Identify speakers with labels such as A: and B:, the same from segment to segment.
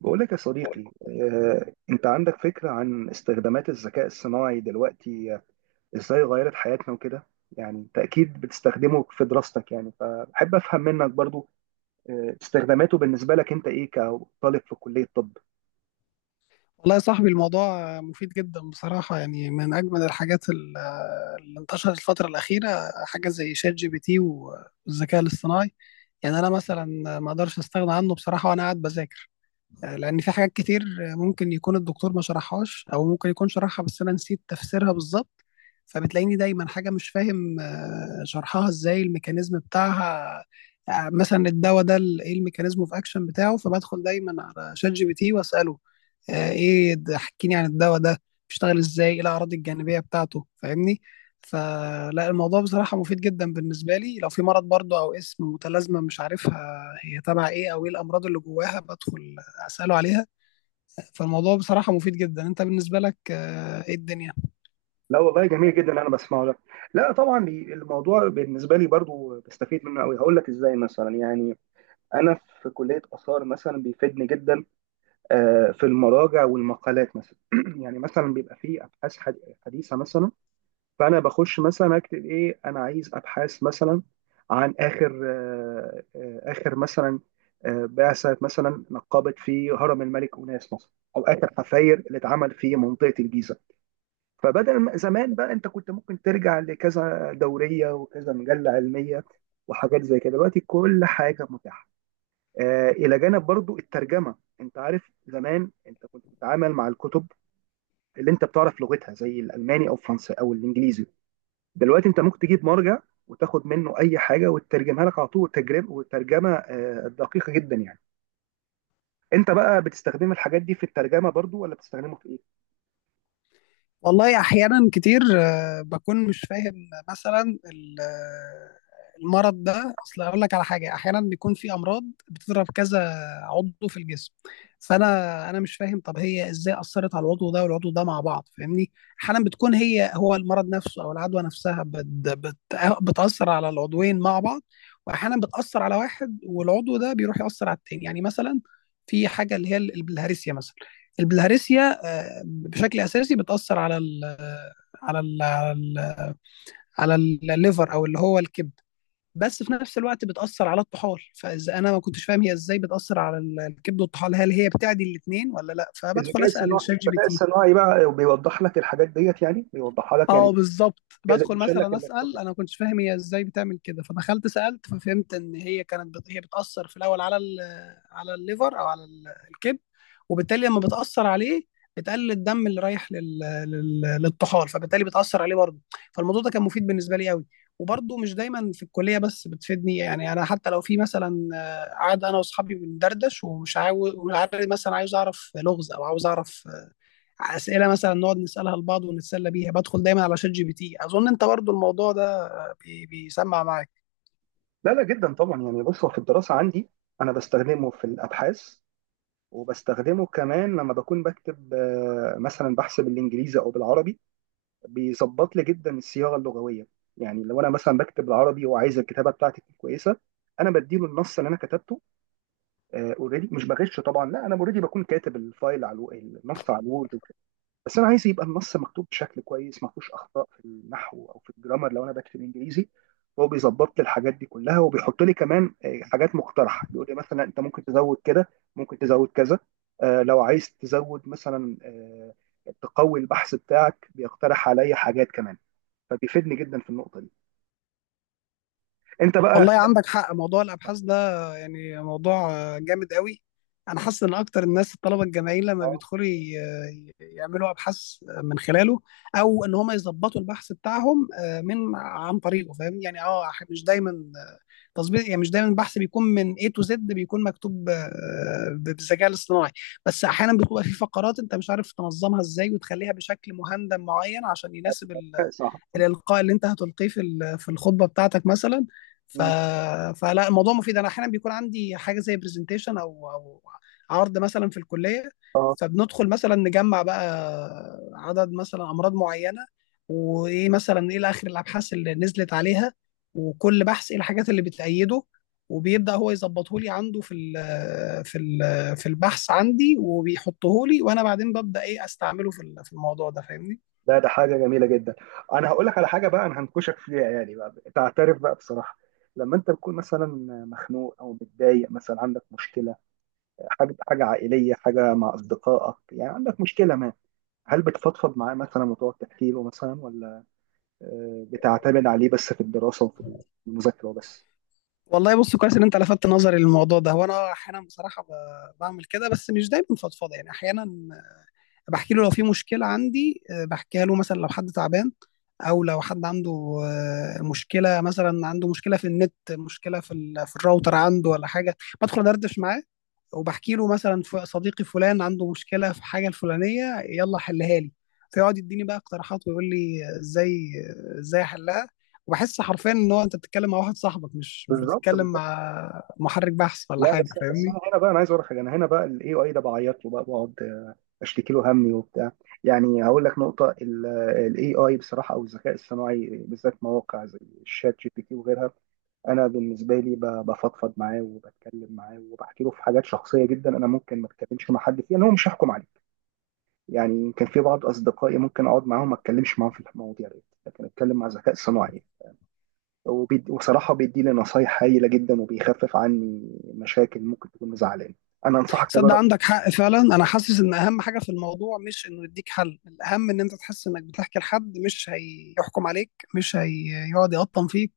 A: بقول لك يا صديقي، انت عندك فكرة عن استخدامات الذكاء الصناعي دلوقتي، ازاي غيرت حياتنا وكده. يعني انت اكيد بتستخدمه في دراستك، يعني فبحب افهم منك برضو استخداماته بالنسبة لك انت ايه كطالب في كلية طب؟
B: والله يا صاحبي، الموضوع مفيد جدا بصراحة. يعني من أجمل الحاجات اللي انتشرت الفترة الأخيرة، حاجة زي شات جي بي تي والذكاء الاصطناعي. يعني أنا مثلا ما أقدرش أستغنى عنه بصراحة وأنا قاعد بذاكر، لأن في حاجات كتير ممكن يكون الدكتور ما شرحهاش أو ممكن يكون شرحها بس أنا نسيت تفسيرها بالظبط. فبتلاقيني دايما حاجة مش فاهم شرحها إزاي، الميكانيزم بتاعها. مثلا الدواء ده ايه الميكانيزم اوف اكشن بتاعه، فبدخل دايما على شات جي بي تي واساله ايه احكيني عن الدواء ده، بيشتغل ازاي، ايه الاعراض الجانبيه بتاعته، فاهمني. فلا الموضوع بصراحه مفيد جدا بالنسبه لي. لو في مرض برضه او اسم متلازمه مش عارفها هي تبع ايه او ايه الامراض اللي جواها، بدخل اساله عليها. فالموضوع بصراحه مفيد جدا. انت بالنسبه لك ايه الدنيا؟
A: لا والله، جميل جدا، انا بسمعه لك. لا طبعا، الموضوع بالنسبة لي برضو بستفيد منه قوي. هقول لك ازاي مثلا يعني، انا في كلية آثار مثلا بيفيدني جدا في المراجع والمقالات مثلا. يعني مثلا بيبقى فيه ابحاث حديثة مثلا. فانا بخش مثلا اكتب ايه: انا عايز ابحاث مثلا عن اخر اخر مثلا، بعثه مثلا نقبت في هرم الملك اوناس مثلا، او اخر حفاير اللي اتعمل في منطقه الجيزه. فبدل ما- زمان بقى انت كنت ممكن ترجع لكذا دوريه وكذا مجله علميه وحاجات زي كده. دلوقتي كل حاجه متاحه، الى جانب برضو الترجمه. انت عارف، زمان انت كنت بتتعامل مع الكتب اللي انت بتعرف لغتها زي الالماني او الفرنسي او الانجليزي. دلوقتي انت ممكن تجيب مرجع وتاخد منه اي حاجه وتترجمها لك على طول، تجربه وترجمه دقيقه جدا يعني. انت بقى بتستخدم الحاجات دي في الترجمه برضو، ولا بتستخدمه في ايه؟
B: والله احيانا كتير بكون مش فاهم مثلا المرض ده. اصل اقول لك على حاجه، احيانا بيكون في امراض بتضرب كذا عضو في الجسم. فانا مش فاهم، طب هي ازاي اثرت على العضو ده والعضو ده مع بعض؟ فاهمني. احيانا بتكون هي هو المرض نفسه او العدوى نفسها بت بت بتاثر على العضوين مع بعض، واحيانا بتاثر على واحد والعضو ده بيروح ياثر على التاني. يعني مثلا في حاجه اللي هي البلهارسيا، مثلا البلهارسيا بشكل اساسي بتاثر على ال على ال على ال على الليفر او اللي هو الكبد، بس في نفس الوقت بتاثر على الطحال. فاذا انا ما كنتش فاهم هي ازاي بتاثر على الكبد والطحال، هل هي بتعدي الاثنين ولا لا، فبدخل
A: الذكاء
B: اسال
A: الصناعي،
B: شات جي بي
A: الذكاء
B: تي.
A: الصناعي بقى بيوضح لك الحاجات ديت، يعني بيوضحها لك، يعني
B: اه، بالظبط، بدخل
A: بيشيل لك
B: مثلا
A: اللخبطه
B: اسال.
A: يعني.
B: انا ما كنتش فاهم هي ازاي بتعمل كده، فدخلت سالت ففهمت ان هي كانت هي بتاثر في الاول على على الليفر او على الكبد، وبالتالي لما بتاثر عليه بتقلل الدم اللي رايح للطحال، فبالتالي بتاثر عليه برضه. فالموضوع ده كان مفيد بالنسبه لي قوي. وبرضه مش دايما في الكليه بس بتفيدني، يعني انا حتى لو في مثلا قاعد انا واصحابي بندردش ومش عاوز ومش عارف، مثلا عايز اعرف لغز او عاوز اعرف اسئله مثلا نقعد نسالها لبعض ونتسلى بيها، بدخل دايما على شات جي بي تي. اظن انت برضو الموضوع ده بيسمع معاك.
A: لا، لا، جدا طبعا يعني. بص، هو في الدراسه عندي انا بستخدمه في الابحاث، وبستخدمه كمان لما بكون بكتب مثلا بحث بالانجليزي او بالعربي، بيظبط لي جدا الصياغه اللغويه. يعني لو انا مثلا بكتب العربي وعايز الكتابه بتاعتي تكون كويسه، انا بديله النص اللي انا كتبته. اوريدي مش بغش طبعا، لا، انا اوريدي بكون كاتب الفايل على النص على الوورد وكده، بس انا عايز يبقى النص مكتوب بشكل كويس ما فيهوش اخطاء في النحو او في الجرامر لو انا بكتب انجليزي. هو بيظبط لي الحاجات دي كلها، وبيحط لي كمان حاجات مقترحه. بيقول لي مثلا انت ممكن تزود كده، ممكن تزود كذا، لو عايز تزود مثلا، تقوي البحث بتاعك، بيقترح عليا حاجات كمان. فبيفيدني جدا في النقطه دي. انت بقى؟
B: والله عندك حق، موضوع الابحاث ده يعني موضوع جامد قوي. انا حاسس ان اكتر الناس، الطلبه الجامعيين، لما
A: اه.
B: بيدخلوا يعملوا ابحاث من خلاله، او ان هم يظبطوا البحث بتاعهم آه، من عن طريقه، فاهم يعني. اه مش دايما تظبيط، يعني مش دايما البحث بيكون من A to Z بيكون مكتوب بالذكاء الاصطناعي، بس احيانا بتبقى في فقرات انت مش عارف تنظمها ازاي وتخليها بشكل مهندم معين عشان يناسب
A: أيوة، صح.
B: الإلقاء اللي أنت هتلقيه في في الخطبة بتاعتك مثلا. ف...
A: مم.
B: فلا الموضوع مفيد. أنا أحيانا بيكون عندي حاجة زي برزنتيشن أو عرض مثلا في الكلية،
A: اه.
B: فبندخل مثلا نجمع بقى عدد مثلا أمراض معينة، وإيه مثلا إيه آخر الأبحاث اللي نزلت عليها، وكل بحث إيه الحاجات اللي بتأيده، وبيبدأ هو يظبطه لي عنده في ال في ال في البحث عندي، وبيحطه لي وانا بعدين ببدأ ايه استعمله في في الموضوع ده، فاهمني.
A: لا، ده حاجه جميله جدا. انا هقول لك على حاجه بقى، انا هنكشك فيها يعني، بقى تعترف بقى بصراحه. لما انت بتكون مثلا مخنوق او متضايق مثلا عندك مشكله، حاجه حاجه عائليه، حاجه مع اصدقائك، يعني عندك مشكله ما، هل بتفضفض معاه مثلا وتقعد تحكي له مثلا، ولا بتعتمد عليه بس في الدراسه وفي المذاكره وبس؟
B: والله بص، كويس ان انت لفتت نظري للموضوع ده. وانا احيانا بصراحه بعمل كده بس مش دايما فضفاضه، يعني احيانا بحكي له لو في مشكله عندي، بحكيها له مثلا، لو حد تعبان او لو حد عنده مشكله، مثلا عنده مشكله في النت، مشكله في في الراوتر عنده ولا حاجه، بدخل ادردش معاه وبحكي له مثلا صديقي فلان عنده مشكله في الحاجه الفلانيه، يلا حلها لي. فيقعد يديني بقى اقتراحات ويقول لي ازاي احلها. وبحس حرفيا ان هو انت بتتكلم مع واحد صاحبك، مش
A: بالظبط،
B: بتتكلم
A: بالظبط.
B: مع محرك بحث ولا
A: لا،
B: حاجه،
A: بس
B: فاهمني.
A: انا هنا بقى، انا عايز اقول لك حاجه. انا هنا بقى الاي اي ده بعيط له بقى، بقعد اشتكي له همي وبتاع. يعني هقول لك نقطه، الاي اي بصراحه او الذكاء الصناعي بالذات، مواقع زي الشات جي بي تي وغيرها، انا بالنسبه لي بفضفض معاه وبتكلم معاه وبحكي له في حاجات شخصيه جدا، انا ممكن ما اتكلمش مع حد فيها لان هو مش هيحكم عليك. يعني كان في بعض اصدقائي ممكن اقعد معاهم ما اتكلمش معاهم في المواضيع دي، لكن اتكلم مع ذكاء صناعي. وصراحه بيدي لي نصايح هايله جدا، وبيخفف عني مشاكل ممكن تكون مزعلاني. انا انصحك
B: صدق
A: تجرب.
B: عندك حق فعلا. انا حاسس ان اهم حاجه في الموضوع مش انه يديك حل، الاهم ان انت تحس انك بتحكي لحد مش هيحكم عليك، مش هيقعد يقطم فيك،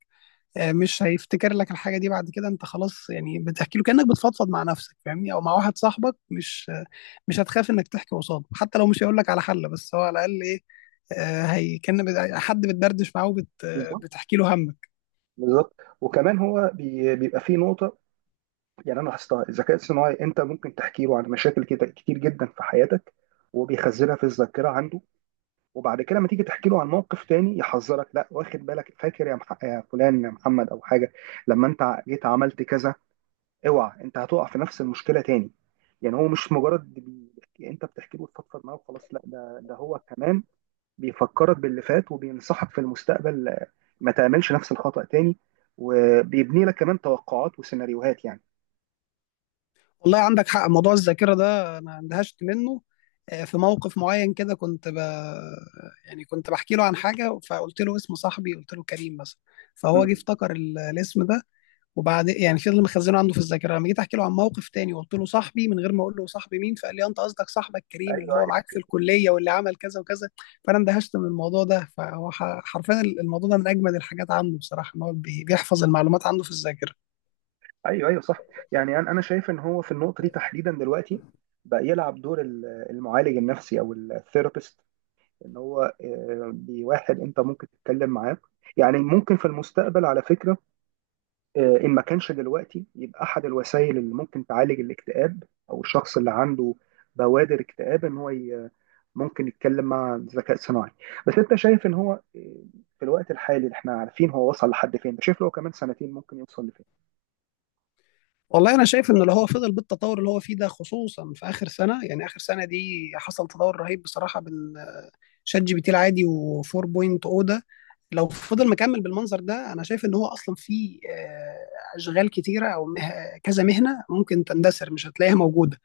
B: مش هيفتكر لك الحاجه دي بعد كده، انت خلاص. يعني بتحكي له كانك بتفضفض مع نفسك، فاهمني، او مع واحد صاحبك، مش هتخاف انك تحكي قصاده. حتى لو مش هيقول لك على حل، بس هو على الاقل ايه، هي كان حد بتدردش معاه. وبت آه،
A: بالظبط،
B: بتحكي له همك.
A: بالظبط. وكمان هو بيبقى فيه نقطه، يعني انا لاحظتها، الذكاء الصناعي انت ممكن تحكي له عن مشاكل كده كتير جدا في حياتك، وهو بيخزنها في الذاكره عنده. وبعد كده لما تيجي تحكي له عن موقف تاني، يحذرك: لا، واخد بالك، فاكر يا فلان، يا محمد او حاجه، لما انت جيت عملت كذا، اوعى انت هتقع في نفس المشكله تاني. يعني هو مش مجرد انت بتحكي له وتفضفض معاه وخلاص. لا، ده هو كمان بيفكرك باللي فات، وبينصحك في المستقبل ما تعملش نفس الخطأ تاني، وبيبني لك كمان توقعات وسيناريوهات يعني.
B: والله عندك حق، موضوع الذاكره ده انا اندهشت منه. في موقف معين كده كنت يعني كنت بحكي له عن حاجه فقلت له اسم صاحبي، قلت له كريم مثلا، فهو جه
A: مم.
B: افتكر الاسم ده، وبعد يعني فضل مخزنه عنده في الذاكره. لما جيت احكي له عن موقف تاني وقلت له صاحبي، من غير ما اقول له صاحبي مين، فقال لي انت قصدك صاحبك كريم اللي هو
A: ايوه،
B: معاك في الكليه واللي عمل كذا وكذا. فانا اندهشت من الموضوع ده. فهو حرفيا الموضوع ده من اجمد الحاجات عنده بصراحه، ان هو بيحفظ المعلومات عنده في الذاكره.
A: ايوه، ايوه، صح. يعني انا شايف ان هو في النقطه دي تحديدا دلوقتي بقى يلعب دور المعالج النفسي او الثيرابيست. ان هو بواحد انت ممكن تتكلم معاه. يعني ممكن في المستقبل على فكره، ان ما كانش دلوقتي، يبقى احد الوسائل اللي ممكن تعالج الاكتئاب، او الشخص اللي عنده بوادر اكتئاب، ان هو ممكن يتكلم مع ذكاء صناعي. بس انت شايف ان هو في الوقت الحالي اللي احنا عارفين هو وصل لحد فين، شايف لو كمان سنتين ممكن يوصل لفين؟
B: والله انا شايف ان اللي هو فضل بالتطور اللي هو فيه ده، خصوصا في اخر سنه. يعني اخر سنه دي حصل تطور رهيب بصراحه بال شات جي بي تي العادي و4.0 ده. لو فضل مكمل بالمنظر ده، انا شايف ان هو اصلا في اشغال كتيره او كذا مهنه ممكن تندثر، مش هتلاقيها موجوده،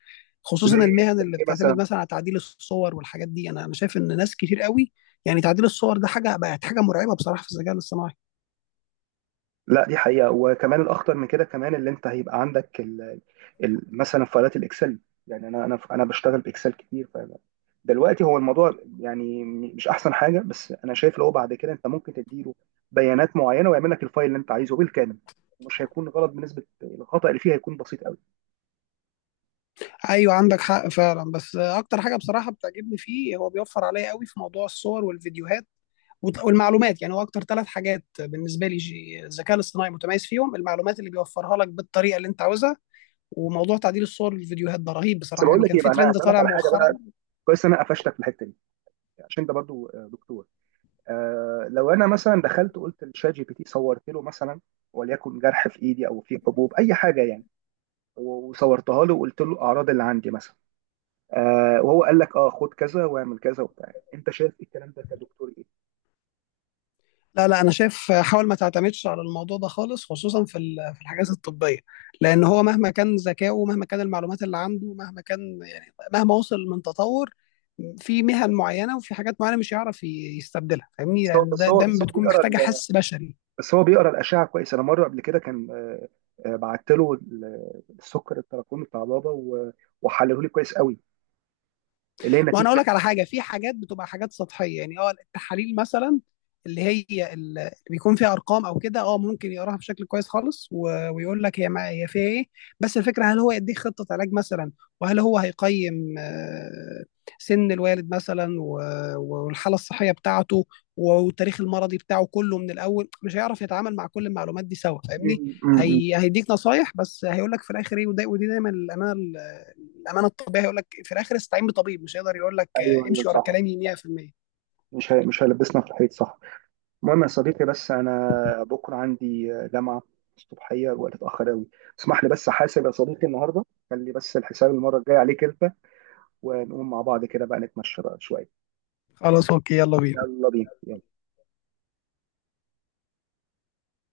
A: زي
B: خصوصا
A: إيه؟
B: المهن
A: زي
B: اللي
A: إيه
B: بتعتمد
A: مثلا؟
B: مثلا على تعديل الصور والحاجات دي. انا شايف ان ناس كتير قوي، يعني تعديل الصور ده حاجه بقت حاجه مرعبه بصراحه في الذكاء الاصطناعي.
A: لا، دي حقيقة. وكمان الأخطر من كده كمان، اللي أنت هيبقى عندك ال مثلا فايلات الإكسل. يعني أنا بشتغل بإكسل كتير. ف دلوقتي هو الموضوع يعني مش أحسن حاجة، بس أنا شايف لو بعد كده أنت ممكن تديله بيانات معينة ويعمل لك الفايل اللي أنت عايزه بالكامل، مش هيكون غلط، بنسبة الخطأ اللي فيه هيكون بسيط قوي.
B: ايوه، عندك حق فعلا. بس اكتر حاجه بصراحه بتعجبني فيه، هو بيوفر عليا قوي في موضوع الصور والفيديوهات والمعلومات. يعني هو اكتر ثلاث حاجات بالنسبه لي الذكاء الاصطناعي متميز فيهم: المعلومات اللي بيوفرها لك بالطريقه اللي انت عاوزها، وموضوع تعديل الصور والفيديوهات ده رهيب
A: بس
B: بصراحه.
A: بقول
B: يعني
A: لك
B: كان
A: إيه
B: في
A: بقى، أنا
B: ترند
A: هسألك
B: طالع
A: على حاجة
B: مؤخرا.
A: بقى. كويس إن أنا قفشتك في الحتة دي عشان أنت برضو دكتور. لو انا مثلا دخلت قلت لشات جي بي تي، صورت له مثلا وليكن جرح في ايدي او في حبوب، اي حاجه يعني، وصورتها له وقلت له الاعراض اللي عندي مثلا، وهو قال لك: اه، خد كذا واعمل كذا وبتاع، انت شايف الكلام ده كدكتور ايه؟
B: لا لا، انا شايف حاول ما تعتمدش على الموضوع ده خالص، خصوصا في في الحاجات الطبيه، لان هو مهما كان ذكائه، مهما كان المعلومات اللي عنده، مهما كان، يعني مهما وصل من تطور، في مهن معينه وفي حاجات معينه مش هيعرف يستبدلها، فاهمني.
A: بس هو
B: يعني
A: بس
B: ده
A: هو
B: ده
A: بس هو
B: بتكون محتاجه حس بشري.
A: بيقرا الاشعه كويس. انا مره قبل كده كان بعت له السكر التراكمي بتاع بابا وحلله لي كويس قوي، اللي هي
B: ما انا
A: نتيجه
B: اقول لك على حاجه، في حاجات بتبقى حاجات سطحيه، يعني التحاليل مثلا، اللي هي اللي بيكون فيها ارقام او كده، ممكن يقراها بشكل كويس خالص ويقول لك هي ما هي فيها ايه. بس الفكره، هل هو يديك خطه علاج مثلا؟ وهل هو هيقيم سن الوالد مثلا والحاله الصحيه بتاعته والتاريخ المرضي بتاعه كله من الاول؟ مش هيعرف يتعامل مع كل المعلومات دي سوا،
A: م-
B: فاهمني.
A: م- م.
B: هي هيديك نصايح بس هيقول لك في الاخر ايه، ودي دايما الامانه. الأمانة الطبيعي هيقول لك في الآخر استعين بطبيب، مش هيقدر يقول لك
A: ايوه، ايوه،
B: امشي ورا
A: صح.
B: كلامي 100%.
A: مش هيلبسنا في الحيط، صح. المهم يا صديقي، بس انا بكره عندي جامعه الصبحيه، الوقت اتاخر قوي، اسمح لي بس احاسب يا صديقي النهارده، خلي بس الحساب المره الجايه عليك انت، ونقوم مع بعض كده بقى نتمشى بقى شويه.
B: خلاص أوكي، يلا بينا.
A: يلا بينا، يلا.